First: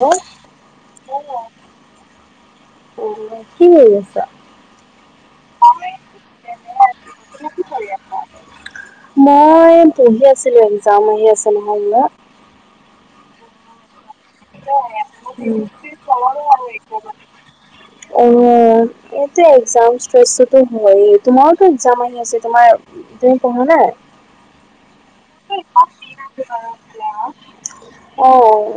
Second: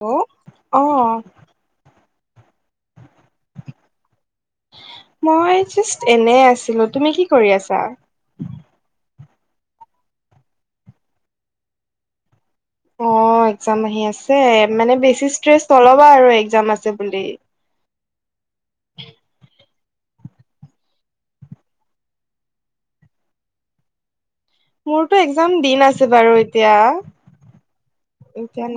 Hello অ' কি কৰি আছা? মই জাষ্ট এনে আছিলো তুমি কি কৰি আছা? মই পঢ়ি আছিলো একজাম আহি আছে নহয় ইয়াত অ একজাম আহি আছে মানে বেছি ষ্ট্ৰেচ নল'বা আৰু একজাম আছে বুলি উম এইটোৱেই চাঞ্চ লৈছো দেই হেই তোমাকো টো একজাম আহি আছে তোমাৰ তুমি পঢ়া নাই মোৰটো একজাম দিন আছে বাৰু এতিয়া অ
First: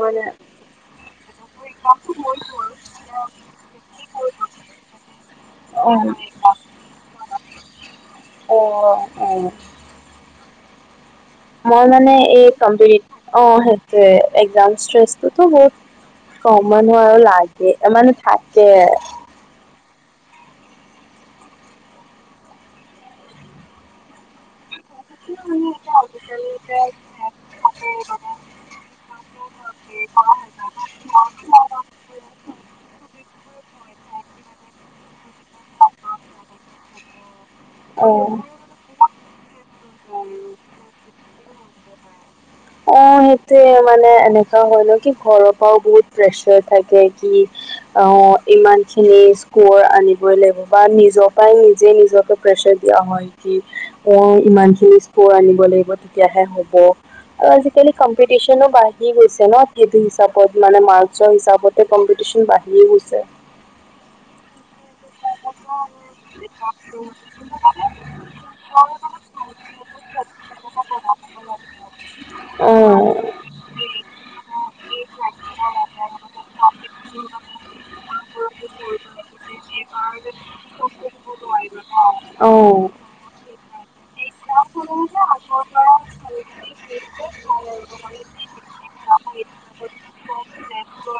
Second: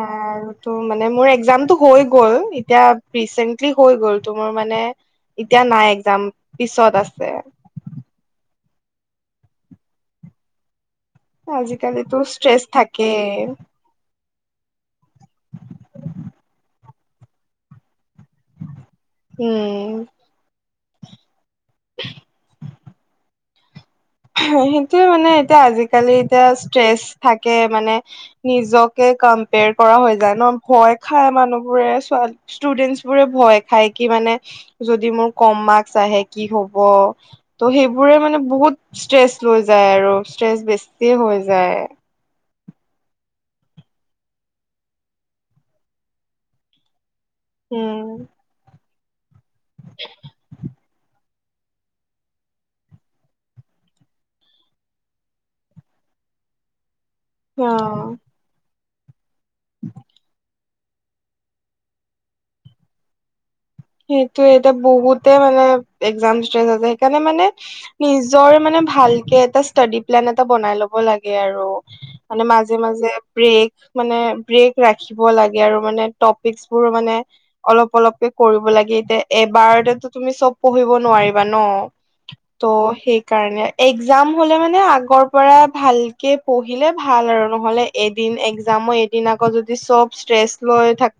মানে ত মানে মোৰ একজামটো হৈ গ'ল এতিয়া ৰিচেন্টলি হৈ গল তোমাৰ মানে এতিয়া নাই অ', একজাম পিছত আছে অ অ মই মানে আজিকালিতো এই ষ্ট্ৰেচ কম্পেটিটিভ থাকেই অ সেইটোৱে একজামছ ষ্ট্ৰেচ এইতো বহুত সমান আৰু লাগে [unintelligible] মানে থাকে উম সেইটোয়ে মানে এতিয়া আজিকালি এতিয়া ষ্ট্ৰেচ থাকে মানে নিজকে কম্পেয়াৰ কৰা হৈ যায় ন ভয় খাই মানুহবোৰে ছোৱালী ষ্টুডেণ্টছ বোৰে ভয় খাই কি মানে যদি মোৰ কম মাৰ্কচ আহে কি হ'ব ত' সেইবোৰে অ'। মানে বহুত ষ্ট্ৰেচ লৈ যায় আৰু ষ্ট্ৰেচ বেছিয়ে হৈ যায় অ সেইটোয়ে মানে এনেকাও হয় ন কি ঘৰৰ পৰাও বহুত প্ৰেচাৰ থাকে কি উম অ ইমানখিনি স্কৰ আনিবই লাগিব বা নিজক পাইও নিজে নিজকে প্ৰেছাৰ দিয়া হয় কি মই ইমানখিনি স্কোৰ আনিব লাগিব তেতিয়াহে হ'ব অ আজিকালি কম্পিটিচনো বাঢ়ি গৈছে ন সেইটো হিচাপত মানে মাৰ্কচৰ হিচাপতে কম্পিটিচন বাঢ়িয়ে গৈছে সেইটোৱে এতিয়া বহুতে মানে এক্জাম ষ্ট্ৰেচ আছে সেইকাৰণে মানে নিজৰ মানে ভালকে এটা ষ্টাডি প্লেন এটা বনাই ল'ব লাগে আৰু মানে মাজে মাজে ব্ৰেক মানে ব্ৰেক ৰাখিব লাগে আৰু মানে টপিকচ বোৰ মানে অলপ অলপকে অ'। লব লাগে এতিয়া অ', এবাৰতে তুমি চব পঢ়িব নোৱাৰিবা ন ত সেই কাৰণে এক্জাম হলে মানে আগৰ পৰা ভাল কি পঢ়িলে ভাল আৰু নহলে এদিন এক্জামৰ এদিন আগত যদি চব ষ্ট্ৰেচ লৈ থাক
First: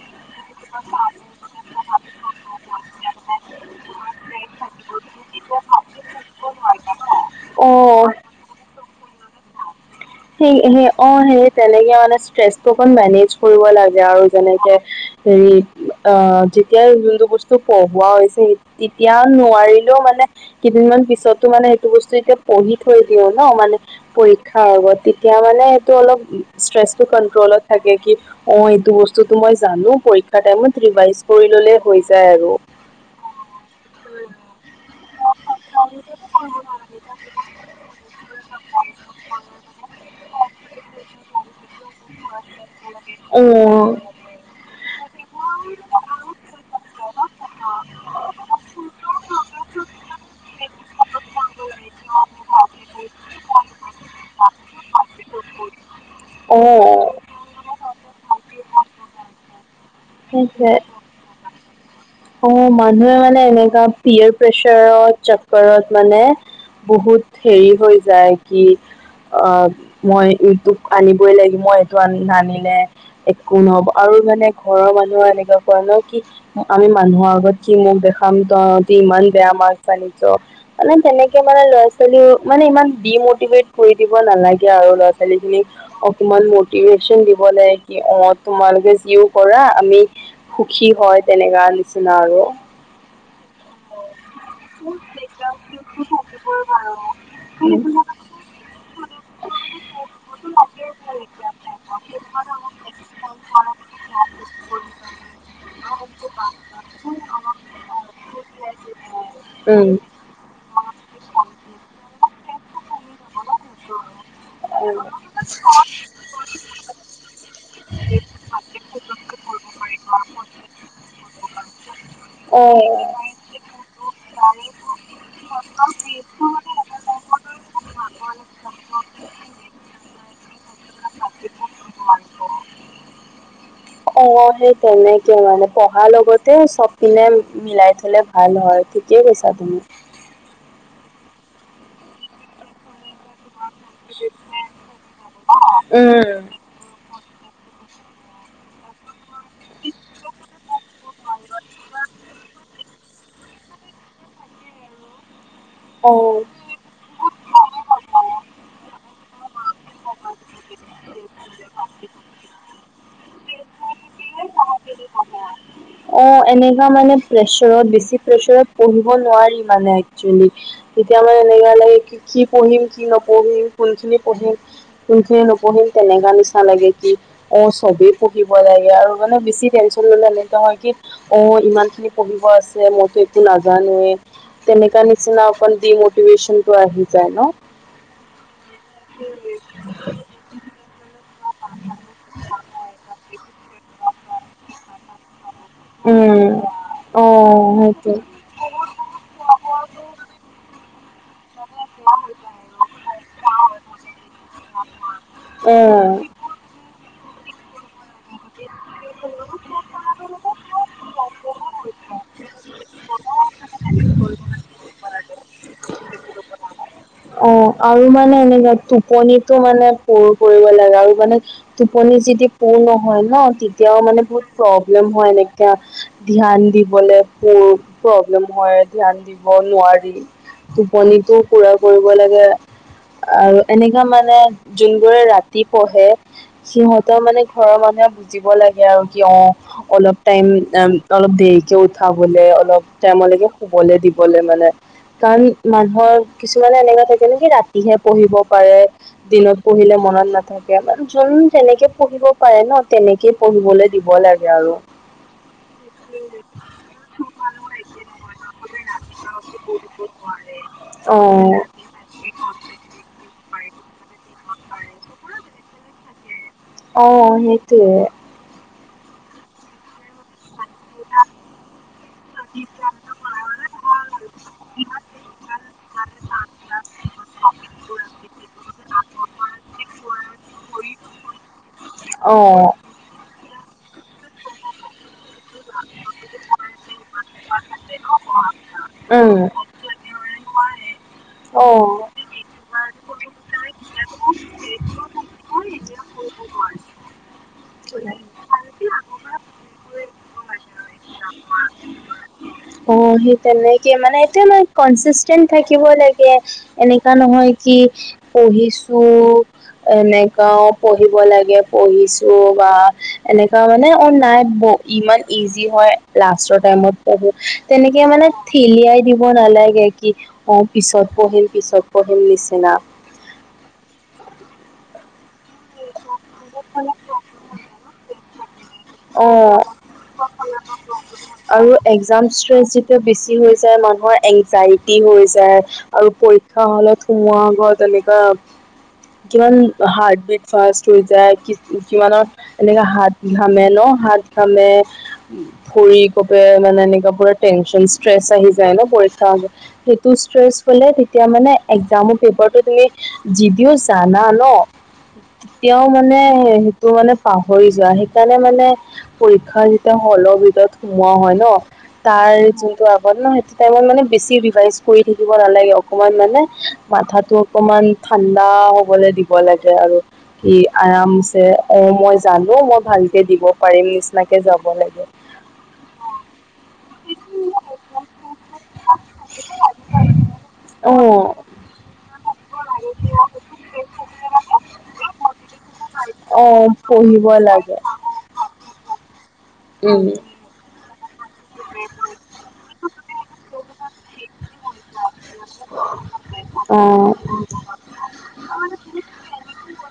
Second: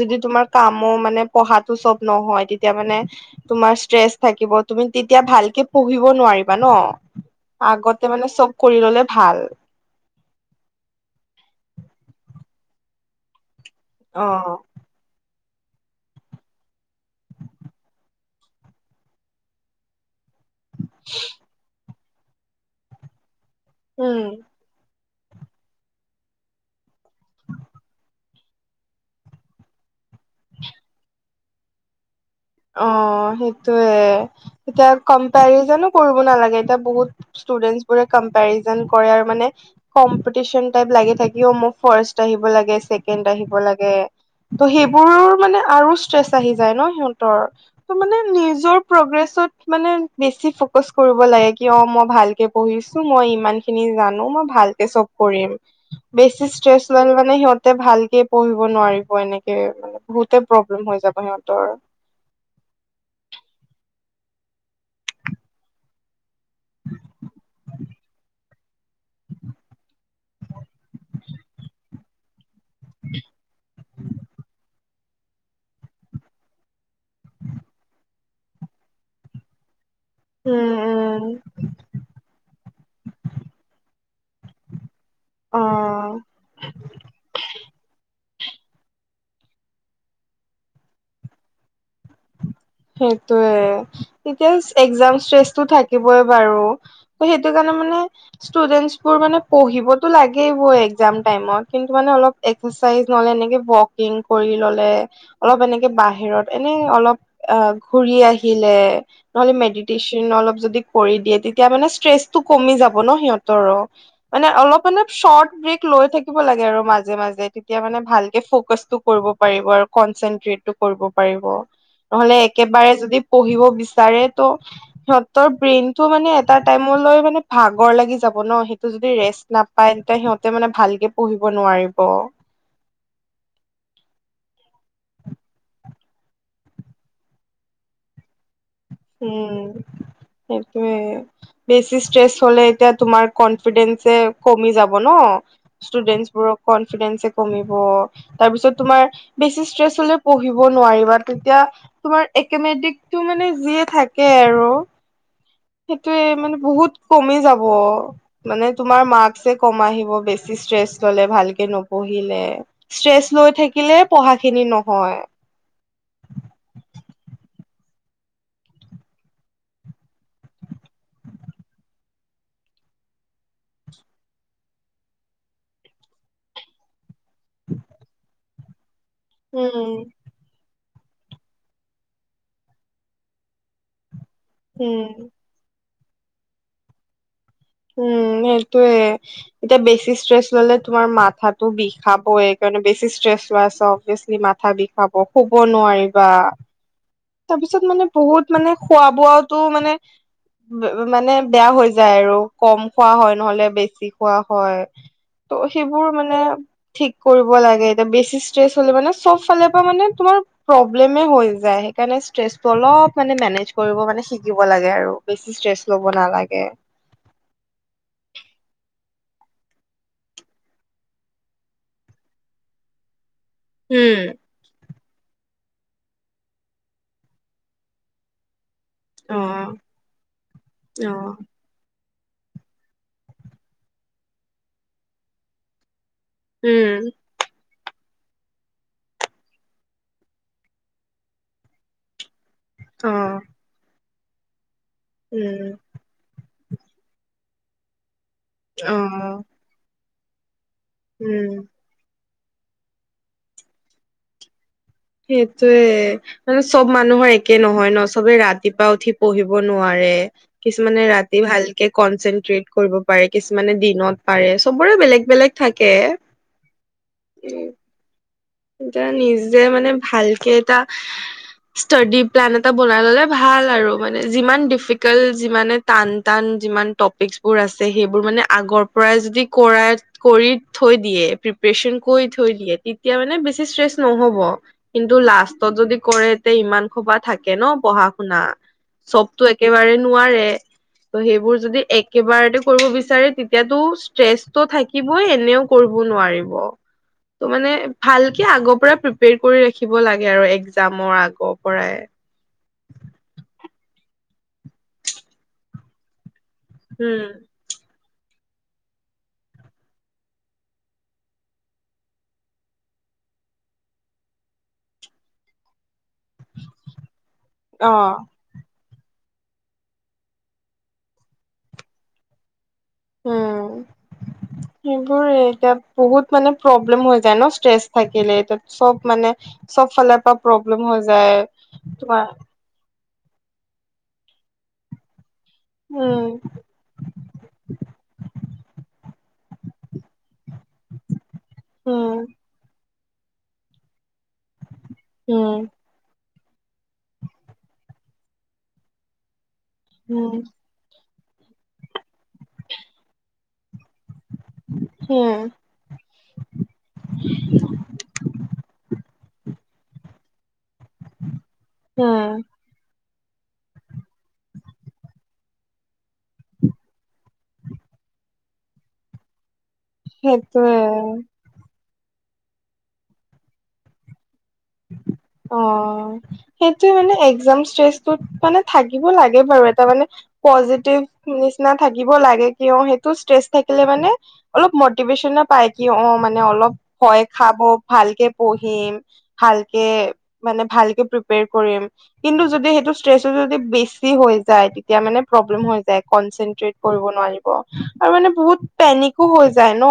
যদি তোমাৰ কামো মানে পঢ়াতো চব নহয় তেতিয়া মানে তোমাৰ ষ্ট্ৰেচ থাকিব তুমি তেতিয়া ভালকে পঢ়িব নোৱাৰিবা ন অ [unintelligible] মানে চব কৰি ললে ভাল। সেই সেই অ সেই তেনেকে মানে ষ্ট্ৰেচটো অকন মেনেজ কৰিব লাগে আৰু অ যেনেকে হেৰি অ যেতিয়াই যোনটো বস্তু পঢ়োৱা হৈছে সে তেতিয়া নোৱাৰিলেও মানে কেইদিনমান পিছতো মানে এইটো বস্তু এতিয়া পঢ়ি থৈ দিওঁ ন মানে উম পৰীক্ষাৰ আগত তেতিয়া মানে এইটো অলপ ষ্ট্ৰেছটো কণ্ট্ৰলত থাকে কি অ এইটো বস্তুতো মই জানো পৰীক্ষাৰ টাইমত ৰিভাইজ কৰি ললে হৈ যায় আৰু। অ সেইটোয়ে এতিয়া কম্পেৰিজনো কৰিব নালাগে এতিয়া বহুত ষ্টুডেন্টচ বোৰে কম্পেৰিজন কৰে আৰু মানে কম্পিটিচন টাইপ লাগি থাকিও মোক ফাৰ্ষ্ট আহিব লাগে ছেকেণ্ড অ', আহিব লাগে। ত' সেইবোৰো মানে আৰু ষ্ট্ৰেচ আহি যায় ন সিহঁতৰ। মানে নিজৰ প্ৰগ্ৰেছত মানে বেছি ফকাচ কৰিব লাগে কিয় মই ভালকে পঢ়িছো মই ইমান খিনি জানো মই ভালকে চব কৰিম বেছি ষ্ট্ৰেচ অ', লৈ মানে সিহঁতে ভালকে পঢ়িব নোৱাৰিব এনেকে মানে বহুতে সেইটোৱে প্ৰব্লেম হৈ যাব সিহঁতৰ অ মানুহে মানে এনেকা পিয়েৰ প্ৰেচাৰত চক্ৰৰত মানে বহুত হেৰি হৈ যায় কি আ মই ইউটিউব আনিবই লাগিব, মই এইটো আনি নানি লে একো নহব আৰু মানে ঘৰৰ মানুহৰ এনেকুৱা কয় ন কি আমি মানুহৰ আগত কি মুখ দেখাম তহতি ইমান বেয়া মাৰ্ক [unintelligible] উম মানে উম তেনেকে মানে ল [unintelligible] মানে ইমান ডিমটিভেট কৰি দিব নালাগে আৰু ল'ৰা অ ছোৱালীখিনিক। অকমান মটিভেশ্যন দিব লাগে কি অ তোমালোকে যিও কৰা আমি সুখী হয় তেনেকা নিচিনা আৰু। সেইটোয়ে এতিয়া একজাম ষ্ট্ৰেচটো থাকিবই বাৰু ত 'সেইটো কাৰণে মানে ষ্টুডেন্টচবোৰ মানে পঢ়িবতো লাগিবই একজাম টাইমত কিন্তু মানে অলপ [unintelligible] [unintelligible] ন'হলে এনেকে ৱকিং কৰি ল'লে, অলপ এনেকে বাহি হিৰত এনে অলপ আ ঘুৰি আহিলে ন'হলে মেদিটেছ [unintelligible] অলপ যদি কৰি দিয়ে তেতিয়া মানে ষ্ট্ৰেচটো কমি যাব ন সিহঁতৰো। মানে অলপ মানে চৰ্তব্ৰেক লৈ থাকিব লাগে আৰু মাজে মাজে তেতিয়া মানে ভালকে ফ'কাছটো কৰিব পাৰিব আৰু কনচেনট্ৰেটটো কৰিব পাৰিব। ন'হলে একেবাৰে যদি পঢ়িব বিচাৰে ত' সিহঁতৰ ব্ৰেইনটো মানে এটা টাইমলৈ মানে ভাগৰ লাগি যা [unintelligible] সেইটো যদি ৰেষ্ট নাপাই তেতিয়া সিহঁতে মানে ভালকে পঢ়িব নোৱাৰিব। অ সেই তেনেকে মানে পঢ়াৰ লগতে চব পিনে মিলাই থ'লে ভাল হয়। ঠিকেই কৈছা উম, তুমি সেইটোয়ে বেছি ষ্ট্ৰেছ হ'লে এতিয়া তোমাৰ কনফিডেন্সে কমি যাব ন, উম ষ্টুডেন্টচবোৰক কনফিডেন্সে কমিব তাৰপিছত তোমাৰ বেছি ষ্ট্ৰেছ হলে পঢ়িব নোৱাৰিবা তেতিয়া তোমাৰ একেমেটিকটো মানে যিয়ে থাকে আৰু। অ সেইটোয়ে মানে বহুত কমি যাব মানে তোমাৰ মা চে কম আহিব বেছি ষ্ট্ৰেছ ল'লে ভালকে নপঢ়িলে ষ্ট্ৰেছ লৈ থাক কিলে পঢ়াখিনি নহয়। অ এনেকা মানে প্ৰেছাৰত বেছি প্ৰেছাৰত পঢ়িব নোৱাৰি মানে একচুৱেলি। তেতিয়া মানে এনেকোৱা লাগে কি কি পঢ়িম কি নপঢ়িম কোনখিনি পঢ়িম? কোনখিনি নপঢ়িম তেনেকা নিচিনা লাগে। অঁ চবেই পঢ়িব লাগে আৰু মানে বেছি উম টেনশ্যন ললে মানে হয় কি অ ইমান খিনি পঢ়িব আছে মইতো একো নাজানোৱে। তেনেকা উম নিচিনা অকল ডিমটিভেশনটো আহি যায় ন। উম সেইটোৱে এতিয়া বেছি ষ্ট্ৰেছ ললে তোমাৰ মা থাতো বিষাব সেইকাৰণে বেছি ষ্ট্ৰেছ অভিয়াচলি মাথা বি ষাব শুব নোৱাৰিবা। উম অ তাৰপিছত মানে সেইটোৱে বহুত মানে খোৱা বোৱাতো মানে ব মানে বেয়া হৈ যায় আৰু কম খোৱা হয় নহলে বেছি খোৱা হয়, ত' সেইবোৰ উম মানে ঠিক কৰিব লাগে এতিয়া বেছি ষ্ট্ৰেছ হ'লে মানে চব ফালে পৰা মানে তোমাৰ প্ৰব্লেমে হৈ যায়। সেইকাৰণে ষ্ট্ৰেচটো অলপ মানে মেনেজ কৰিব মানে শিকিব লাগে আৰু বেছি ষ্ট্ৰেচ ল'ব নালাগে। অঁ আৰু মানে এনেকে টোপনিতো মানে পুৰ কৰিব লাগে আৰু মানে টোপনি যেতিয়া পুৰ নহয় ন তেতিয়াও মানে উম বহুত প্ৰব্লেম হয়, এনেকা ধ্যান দিবলে প্ৰ প্ৰব্লেম হয়। ধ্যান অ দিব নোৱাৰি অ টোপনিটো পুৰা কৰিব লাগে আৰু এনেকা মানে যোনবোৰে ৰাতি পঢ়ে উম সিহঁতৰ মানে ঘৰৰ মানুহে বুজিব লাগে আৰু কিয় অলপ টাইম আম অলপ দেৰিকে উঠাবলে অলপ অ টাইমলৈকে শুবলৈ দিবলে মানে, কাৰণ উম মানুহৰ কিছুমানে এনেকা থাকে নেকি ৰা তিহে পঢ়িব পাৰে, অ দিনত পঢ়িলে মনত নাথাকে মানে যোন উম যেনেকে পঢ়িব পাৰে ন, তেনেকেই পঢ়িবলে দিব লাগে আৰু। সেইটোৱে। মানে চব মানুহৰ একে নহয় ন, চবে ৰাতিপুৱা উঠি পঢ়িব নোৱাৰে। কিছুমানে ৰাতি অঁ ভাল কে, কনচেনট্ৰেট কৰিব পাৰে কিছুমানে দিনত পাৰে চবৰে বেলেগ বেলেগ থাকে। অঁ উম সেইটোৱে। এতিয়া নিজে মানে ভালকে এটা ষ্টাডি প্লেন এটা বনাই ললে ভাল আৰু মানে যিমান ডিফিকাল্ট যিমানে টান টান যিমান টপিকছ বোৰ আছে সেইবোৰ মানে আগৰ পৰাই যদি কৰা কৰি থৈ দিয়ে, প্ৰিপেৰচন কৰি থৈ অঁ দিয়ে। মানে বেছি ষ্টেজ নহব, কিন্তু লাভ কষ্ট যদি কৰে তে ইমান হুপা বা থাকে ন পঢ়া শুনা, চবতো উম এ কেবাৰে নোৱাৰে। ত' সেইবোৰ অ যদি এক একেইবাৰতে কৰিব বিচাৰে তেতিয়াতো ষ্ট্ৰেচটো থাকিবই এনেও কৰিব নোৱাৰিব। তো মানে ভালকে আগৰ পৰাই প্ৰিপেয়াৰ কৰি ৰাখিব লাগে আৰু এক্সামৰ আগৰ পৰাই। অঁ, সেই তেনেকে মানে এইটোয়ে মই কনচিষ্টেণ্ট থাকিব লাগে এনেকা উম নহয়। কি পঢ়িছো, এনেকায়ো পঢ়িব লাগে পঢ়িছো বা এনেকা মানে অঁ নাই ইমান ইজি হয় লাষ্টৰ টাইমত পঢ়ো, অ তেনেকে মানে ঠেলিয়াই দিব নালাগে, কি অঁ পিছত পঢ়িম পিছত পঢ়িম নিচিনা। উম, সেইবোৰে এতিয়া বহুত মানে প্ৰব্লেম হৈ যায় ন ষ্ট্ৰেছ থাকিলে, তাত চব মানে অ চব ফালৰ পৰা প্ৰব্লেম হৈ যায়, তোমাৰ! টো বেছি হৈ যায় মানুহৰ এংজাইটি। হৈ যায় আৰু উম পৰীক্ষা হলত সোমোৱাৰ আগত তেনেকুৱা, কিমান! হাৰ্ট বিট ফাষ্ট হৈ যায় কি, কিমানৰ উম এনেকা হাত ঘামে। ন হাত ঘামে, উম ভৰি! বহুতে মানে এনেকা পুৰা টেনচন ষ্ট্ৰেচ আহি যায় ন পৰীক্ষা হলত সেইটো উম ষ্ট্ৰেচ। ফলে তেতিয়া মানে একজামৰ পেপাৰতটো তুমি যদিও জানা ন? হম এতিয়াও মানে সেইটো মানে পাহৰি যোৱা সেইকাৰণে। এনে মানে পৰীক্ষা যেতিয়া হলৰ ভিতৰত সোমোৱা হয় ন তাৰ উম য! ন সেইটো টাইমত মানে বেছি ৰিভাইজ কৰি থাকিব নালাগে অকমান মানে মাথাটো! অকমান ঠাণ্ডা হ'বলে দিব লাগে আৰু কি সেইটোৱে আৰামছে। অ মই জানো মই ভালকে দিব পাৰিম নিচিনাকে য। অ সেইটোয়ে মানে একজাম ষ্ট্ৰেচত মানে থাকিব লাগে বাৰু এটা মানে! অ পজেতিভ নিচিনা থাকিব লাগে কিয় সেইটো ষ্ট্ৰেচ থাকিলে মানে! অলপ মটিভেশচনো পাই কি অ মানে অলপ ভয় পঢ়িব খাব লাগে ভালকে! পঢ়িম ভালকে উম মানে ভালকে প্ৰে। প্ৰিপেয়াৰ কৰিম কিন্তু সেইটো ষ্ট্ৰেচটো যদি বেছি হৈ যায়। তেতিয়া মানে অঁ প্ৰব্লেম অঁ। হৈ যায় কনচেট্ৰেত কৰিব নোৱাৰিব আৰু মানে বহুত পেনিক! কও হৈ যায় ন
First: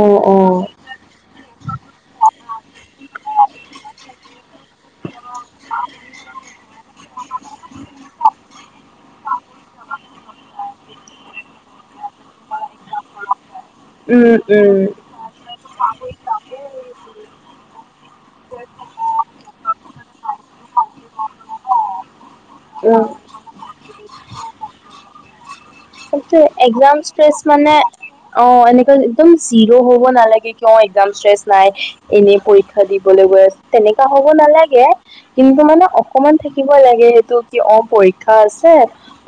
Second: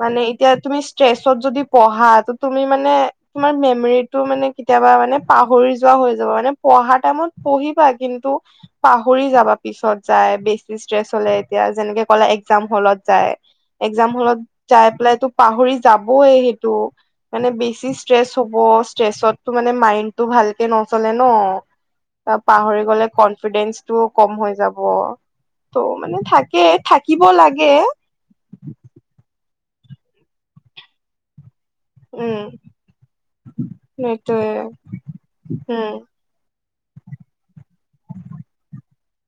মানে এতিয়া তুমি! ষ্ট্ৰেচত যদি পঢ়া ত তুমি মানে তোমাৰ মেমৰি! টো মানে কেতিয়াবা মানে পাহৰি যোৱা হৈ যাব মানে পঢ়া টাইমত পঢ়িবা কিন্তু! পাহৰি যাবা পিছত যাই বেছি ষ্ট্ৰেছ হলে এতিয়া যেনেকে কলা একজাম হলত। হলত যাই, এক্সাম উম হল ত উম যাই পেলাই তো। পাহৰি যাবই সেইটো মানে বেছি ষ্ট্ৰেচ হ'ব ষ্ট্ৰেচত মানে মাইড। তো ভালকে নচলে ন। পাহৰি উম। গ'লে কনফিডেন্সটো ও কম হৈ যাব। ত' মানে সেইটোৱে থাকে, থাকিব লাগে। অঁহ ', এনেকুৱা একদম জিৰো হ'ব নালাগে ন এক্সাম ষ্ট্ৰেচ নাই। এনেই উম পৰীক্ষা দিবলৈ গৈ আছোঁ তেনেকুৱা হ'ব সেইটোৱে নালাগে, কিন্তু মানে! উম অকণমান থাকিব লাগে সেইটো কি' অ পৰীক্ষা আছে।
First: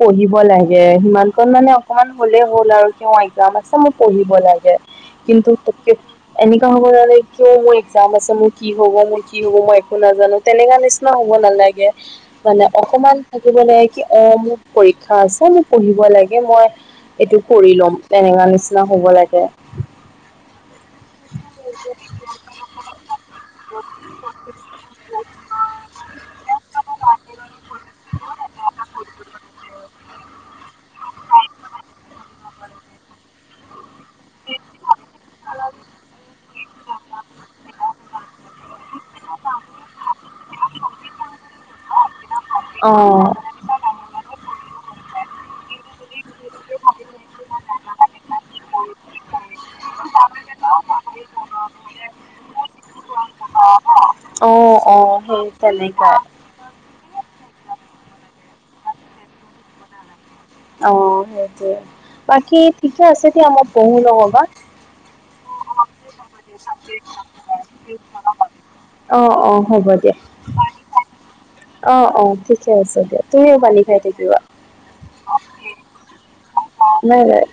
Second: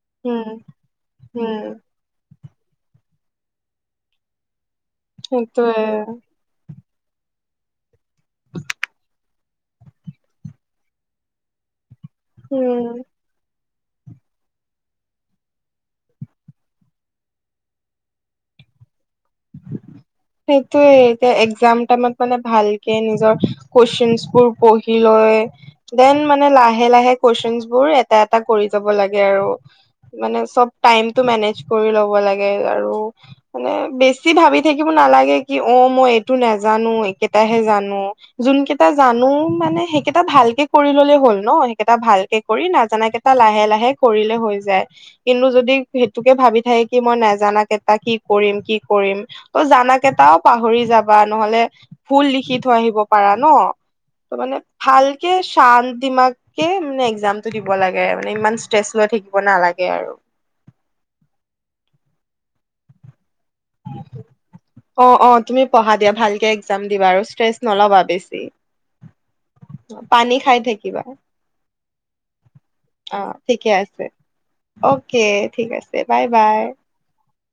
পঢ়িব উম লাগে, সিমান কণ উম মানে! অকণমান হ'লেই হ'ল আৰু কিয় এক্জাম আছে মোৰ মই পঢ়িব লাগে কিন্তু! সেইটোৱে এনেকুৱা হ'ব নালাগে, কিয় মোৰ এক্জাম আছে মোৰ কি হ'ব, মোৰ কি হ'ব, মই একো নাজানো তেনেকুৱা নিচিনা হ'ব! হব নালাগে মানে উম, অকণমান! থাকিব লাগে কি' অঁহ', মোৰ পৰীক্ষা আছে মোক পঢ়িব লাগে মই! এইটো কৰি ল'ম তেনেকুৱা নিচিনা হ'ব লাগে। সেইটোয়েই এতিয়া এক্জাম টাইমত মানে ভালকে নিজৰ কুৱেশ্যন বোৰ পঢ়ি লৈ! দেন মানে লাহে-লাহে কুৱেশ্যন বোৰ এটা-এটা কৰি যাব লাগে আৰু! মানে চ'ব টাইমটো মেনেজ কৰি ল'ব লাগে আৰু মানে বেছি! বেছি ভাবি থাকিব নালাগে কি' অঁ', মই এইটো নাজানো, এইেকেটাহে জানো। যোনকেইটা জানো মানে সেইকেইটা ভালকে কৰি ল'লে হ'ল ন' সেইকেইটা ভালকে! কৰি অ নাজানা কেইটা লাহে-লাহে! কৰিলেই হৈ যায় কিন্তু যদি সেইটোকে ভাবি থাকি কি' মই নাজানা কেইটাক! কি কৰিম, কি কৰিম। ত' জানা কেইটাও পাহৰি যাবা ন'হলে ভুল লিখি থৈ আহিব পাৰা ন। ত' মানে অ অ ভালকে সেই শান্ত দিমাগ তেনেকুৱাই সেই মানে এক্সামটো দিব লাগে মানে ইমান ষ্ট্ৰেচ লৈ থাকিব নালাগে আৰু। অঁ, সেইটোৱে। বাকী ঠিকে আছে দিয়া, মই পঢ়ো ন'হবা। অঁ অঁ তুমি পঢ়া দিয়া ভালকে এক্জাম দিবা আৰু ষ্ট্ৰেছ নল'বা বেছি। অ', পানী খাই থাকিবা। অঁ অঁ ঠিকে আছে অ দিয়া। তুমিও ঠিকে পানী খাই আছে থাকিবা। অ'কে, ঠিক আছে বাই-বাই। Bye bye.